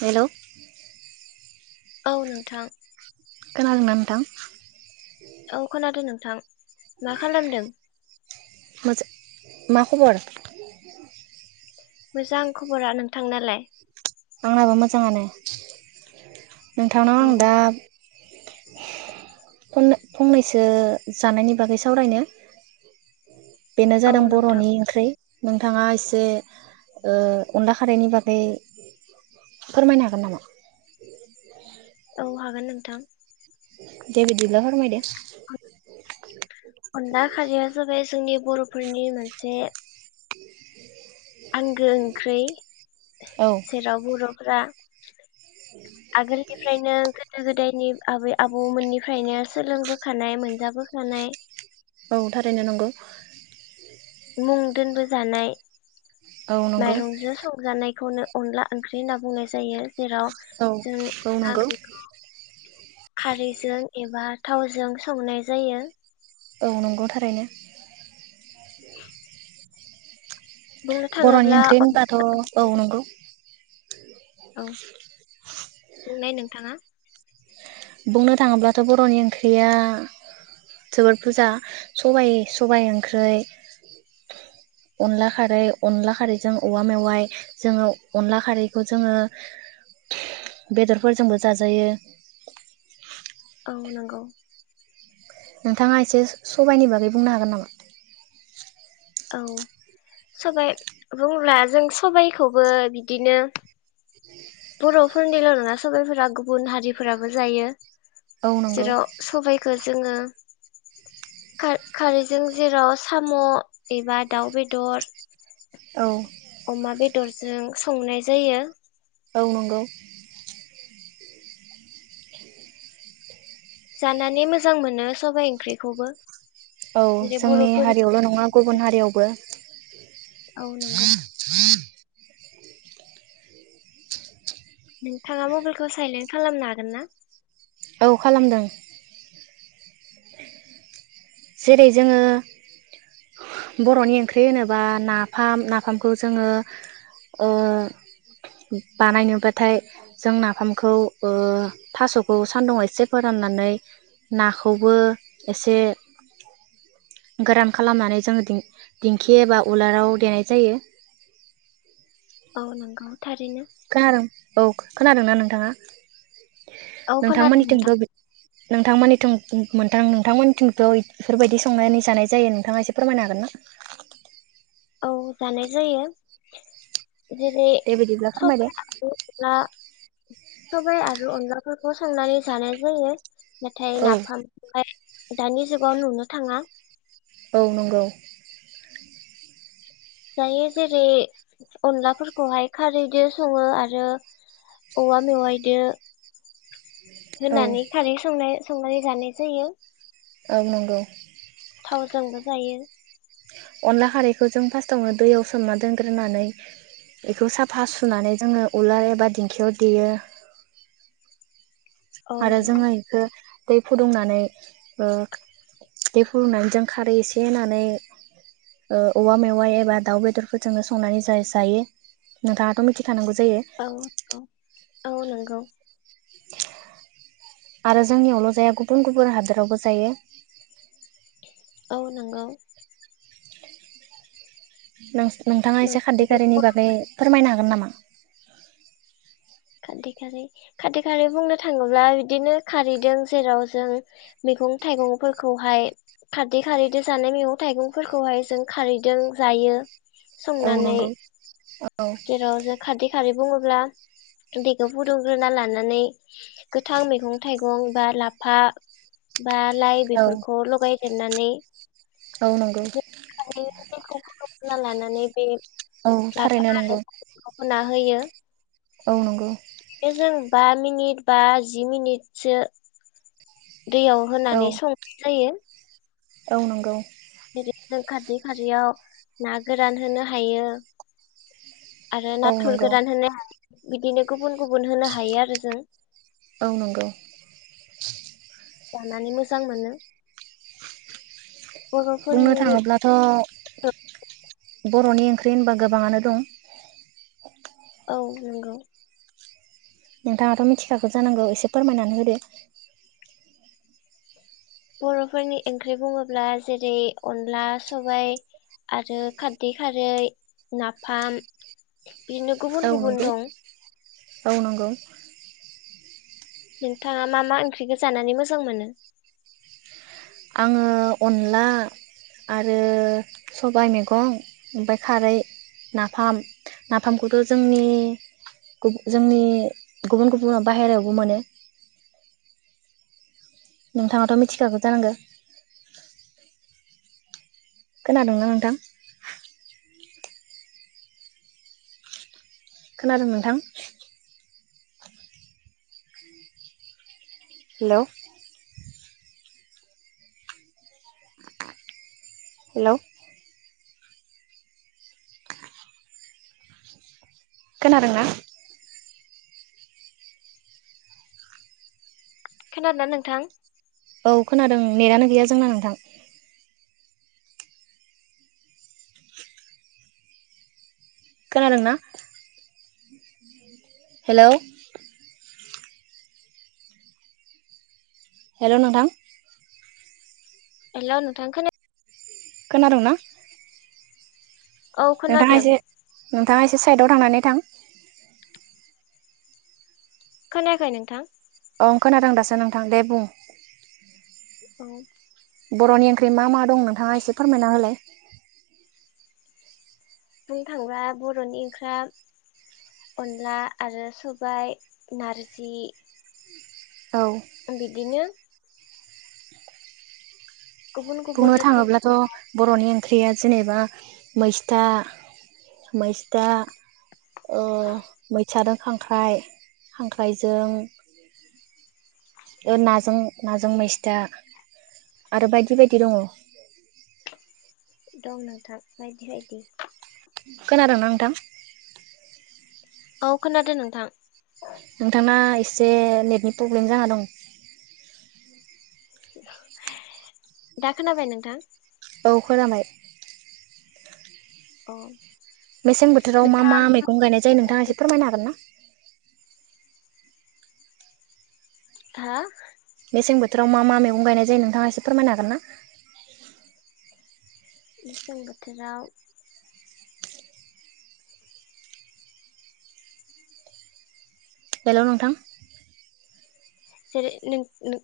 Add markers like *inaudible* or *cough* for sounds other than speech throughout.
हेल' औ नोंथां खोनादोंना नोंथां‌? औ खोनादों नोंथां, मा खालामदों? मोजा मा खबर? मोजां खबरा नों थांनालाय? आंनाबो मोजाङानो नोंथांनाव औ आं दा फंनैसो जानायनि बागै सावरायनो। बेनो औ जादों नोंथां बर'नि ओंख्रि नोंथाङा एसे ओ अनला खारनि बागै फोरमायनो हागोन नामा? औ हागोन नोंथां। दे बिदिब्ला फोरमायदो अनला खाारिया जाबाय जोंनि बर'फोरनि मोनसे आंगो ओंख्रि औ जेराव बर' *unintelligible* आगोलनिफ्रायनो गोदो गोदायनि आबै आबौमोननिफ्रायनो सोलोंबोखानाय मोनजाबोखानाय औ थारैनो नंगौ। मुं दोनबोजानाय औ नंगौ माइरं जो संजानाय बेखौनो अनला ओंख्रि होनना बुंनाय जायो। जेराव औ जों औ नंगौ *unintelligible* खौ खारैजों एबा थावजों संनाय जायो। औ नंगौ थारैनो बुंनो बर'नि थाङोब्ला ओंख्रि होनबाथ' औ नंगौ औ बुंनाय नोंथाङा बुंनो थाङोब्लाथ' बर'नि ओंख्रिया जोबोर बुरजा सबाय सबायाइ ओंख्रि अनला खारै अनला खारैजों औवा मेवाइ जोङो अनला खारैखौ जोङो बेदरफोरजोंबो जाजायो। औ नंगौ। नोंथाङा एसे सबायाइनि बागै बुंनो हागोन नामा? औ सबाइ बुंब्ला जों सबाइखौबो बिदिनो बर'फोरनिल' नङा सबाइफोरा गुबुन हारिफोराबो जायो। औ नंगौ जेराव सबाइखो जोङो खार-खारैजों जेराव साम' एबा दाउ बेदर औ। अमा बेदरजों संनाय जायो। औ नंगौ। *inaudible* जानानै मोजां मोनो सबाइ ओंख्रिखौबो औ जेरै जोंनि बर'फोरनि हारियावल' नङा गुबुन हारियावबो औ नंगौ *inaudible* *inaudible* नोंथाङा मबेलखौ साइलेन्ट खालामनो हागोन ना? औ खालामदों। जेरै जोङो बर'नि ओंख्रि होनोबा नाफाम नाफामखौ जोङो ओ बानायनोबाथाय जों नाफामखौ ओ थासखौ सान्दुुंआव एसे फोराननानै नाखौबो एसे गोरान खालामनानै जों दिं-दिंखि एबा उलाराव देनाय जायो। औ नोंगौ। थारैनो। खोनादों औ खोनादोंना नोंथाङा? औ खोनादों नोंथांमोननिथिंबो नोंथां नोंथांमोननिथिं मोनथां नोंथांमोनथिंथ' इफोरबायदि संनानै जानाय जायो नोंथाङा एसे फोरमायनो हागोन ना? औ जानाय जायो। जेरै दे बिदिब्ला सब फोरमायदो *unintelligible* सबाय आरो अनलाफोरखौ संनानै जानाय जायो। नाथाय औ नाफामखौहाय दानि जुगाव नुनो थाङा औ नंगौ। जायो जेरै अनलाफोरखौहाय खारैदो सङो आरो औवा मेवायदो औ होनानै खारै संनाय संनानै जानाय जायो। ओं नोंगौ। थावजोंबो जायो। अनला खारैखो जों फास्तावनो दैयाव सोमना दोनग्रोनानै एखौ साफा सुनानै जोङो उला एबा दिंखियाव देयो। औ आरो नंगौ जोङो इखो दै फुदुंनानै ओ दै फुदुंनानै जों खारै एसे होनानै ओ औवा मेवाइ एबा दाउ बेदरफोरजोंनो संनानै जाय-जायो नोंथाङाथ' मिथि औ औ। औ नोंगौ। आरो जोंनियावल' जाया गुबुन गुबुन हादोरावबो जायो। औ नंगौ। नों-नोंथाङा एसे खारदै माने खारैनि बागै फोरमायनो हागोन नामा? *inaudible* खारदै खारै खारदै खारै बुंनो थाङोब्ला बिदिनो खारैदों जेराव जों मैगं थाइगंफोरखौहाय खारदै खारैजों जानाय मैगं थाइगंफोरखौहाय जों खारैदों जायो। औ संनानै नंगौ औ जेराव जों खारदै खारै बुङोब्ला *unintelligible* फुदुंग्रोना लानानै गोथां मैगं-थाइगं बा लाफा बा लाइ औ बेफोरखौ लगाय हेननानै औ नंगौ। दैखौ फुदुंना लानानै बे औ लाफा थारैनो आरो नंगौ। होना होयो। औ नंगौ‌ बे जों बा मिनिट बा जि मिनिटसो दैयाव औ होनानै संनाय जायो। औ नंगौ। जों खारदै खारदैयाव ना गोरान होनो हायो आरो औ नाथुर नंगौ गोरान होनो बिदिनो गुबुन गुबुन होनो हायो आरो जों। औ नंगौ *inaudible* जानानै मोजां मोनो। बुंनो बर'फोरनि थाङोब्लाथ' बर'नि ओंख्रि होनबा गोबाङानो दं। औ नोंगौ। नोंथाङाथ' मिथिखाखौ जानांगौ एसे फोरमायनानै होदो। बर'फोरनि ओंख्रि बुङोब्ला जेरै अनला सबाइ आरो खारदै खारै नाफाम बिदिनो औ गुबुन गुबुन नंगौ दं। औ नंगौ। नोंथाङा मा मा ओंख्रिखौ जानानै मोजां मोनो? आङो अनला आरो सबाइ मैगं ओमफ्राय खारै नाफाम नाफामखौथ' जोंनि जोंनि गुबुन गुबुन बायहेरायावबो मोनो। नोंथाङाथ' मिथिखागौ जानांगौ। खोनादोंना नोंथां? खोनादों नोंथां? हेल' हेल' खोनादोंना? खोनादोंना नोंथां? औ खोनादों नेटानो गैया जोंना नोंथां। खोनादोंना? हेल' हेल' नोंथां। हेलौ नोंथां खो खोनादोंना? औ नोंथाङा खोनादों एसे नोंथाङा एसे साइडआव थांनानै थां खोनायाखै नोंथां? अ खोनादों दासो नोंथां दे बुं। औ। बर'नि ओंख्रि मा मा दं नोंथाङा एसे फोरमायना होलाय। बुंनो थाङोब्ला बर'नि ओंख्रि अनला आरो सबाइ, नार्जि औ बिदिनो। गुबुन बुंनो गुबुन थाङोब्लाथ' रोखोमनि बर'नि ओंख्रिया जेनेबा मैस्था मैस्था ओ मैथाजों खांख्राइ, खांख्राइजों नाजों, नाजों मैस्था, आरो बायदि बायदि दङ। दं नोंथां बायदि बायदि। खोनादोंना नोंथां? औ खोनादो नोंथां। नोंथांना एसे नेटनि प्रब्लेम जाना दं। दा खोनाबाय नोंथां? औ खोनाबाय। अ। मेसें बोथोराव मा मा मैगं गायनाय जायो नोंथाङा एसे फोरमायनो हागोन ना? हा? मेसें बोथोराव मा मा मैगं गायनाय जायो नोंथाङा एसे फोरमायनो हागोन ना? मेसें बोथोराव हेलौ नोंथां। जेरै नों-नों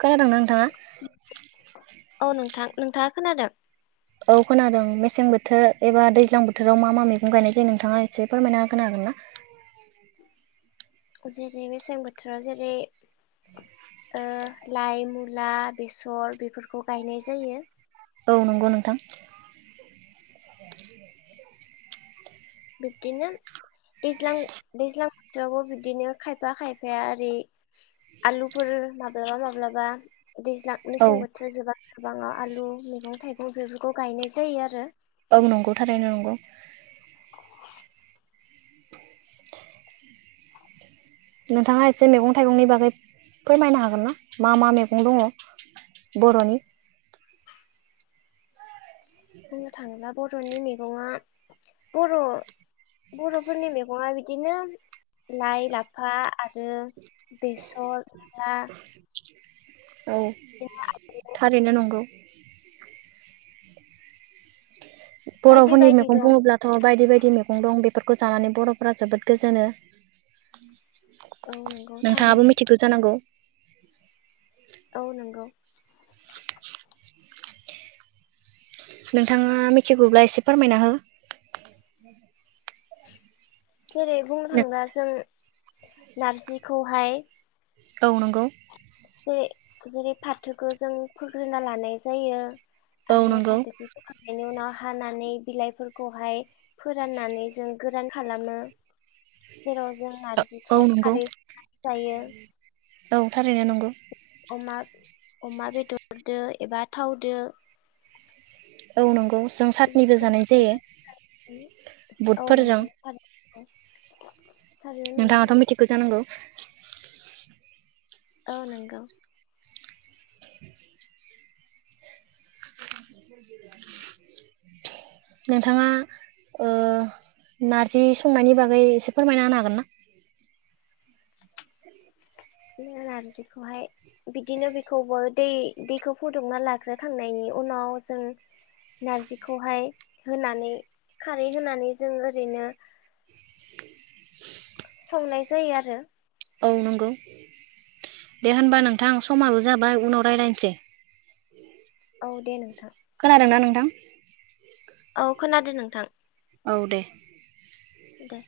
खोनादोंना नोंथाङा *inaudible* औ नोंथां नोंथाङा खोनादों। औ खोनादों मेसें बोथोर एबा दैज्लां बोथोराव मा मा मैगं गायनाय जायो नोंथाङा एसे फोरमायना होनो हागोन ना? जेरै मेसें बोथोराव जेरै लाइ, मुला, बेसर बेफोरखौ गायनाय जायो। औ नंगौ नोंथां। बिब्दिनो दैज्लां दैज्लां बोथोरावबो बिब्दिनो खायफा खायफाया ओरै आलुफोर माब्लाबा माब्लाबा दैज्लां औ मेसें बोथोर जोबा गोबाङा आलु मैगं थाइगं बेफोरखौ गायनाय जायो आरो। औ नंगौ थारैनो नंगौ। नोंथाङा एसे मैगं थाइगंनि बागै फोरमायनो हागोन ना मा मा मैगं दङ बर'नि? बुंनो थाङोब्ला बर'नि मैगङा बर' बर'फोरनि मैगङा बिदिनो लाइ, लाफा आरो बेसर, मुला औ थारैनो नंगौ। बायदि बर'फोरनि बायदि मेगं दं बुङोब्लाथ' बायदि बायदि मेगं दं बेफोर खौ जानानै बर'फोरा जोबोद गोजोनो औ नंगौ नोंथाङाबो थारैनो मिथिगौ जानांगौ औ नंगौ नोंथाङा मिथिगौब्ला एसे फोरमायना हो जेरै बुंनो थाङोब्ला जों नारजिखौहाय औ नंगौ जे जेरै फाथोखौ जों खुग्रोना लानाय जायो औ आरो नंगौ फाथोफोर फोखांनायनि उनाव हानानै बिलाइफोरखौहाय फोराननानै जों गोरान खालामो जेराव जों औ नारजिखौ नंगौ खारै जायो औ थारैनो नंगौ अमा अमा बेदरदो एबा थावदो औ नंगौ जों सातनिबो जानाय जायो औ बुटफोरजों नंगौ थारैनो थारैनो नंगौ नोंथाङाथ' मिथिखौ जानांगौ औ नंगौ नोंथाङा ओ नारजि संनायनि बागै एसे फोरमायना होनो हागोन ना? नार्जिखौहाय बिदिनो बेखौबो दै दैखौ फुदुंना लाग्रोखांनायनि उनाव जों नार्जिखौहाय होनानै खारै होनानै जों ओरैनो संनाय जायो आरो औ नोंगौ दे होनबा नोंथां समाबो जाबाय उनाव रायज्लायनोसै औ दे नोंथां खोनादोंना नोंथां औ खोनादों नोंथां औ दे दे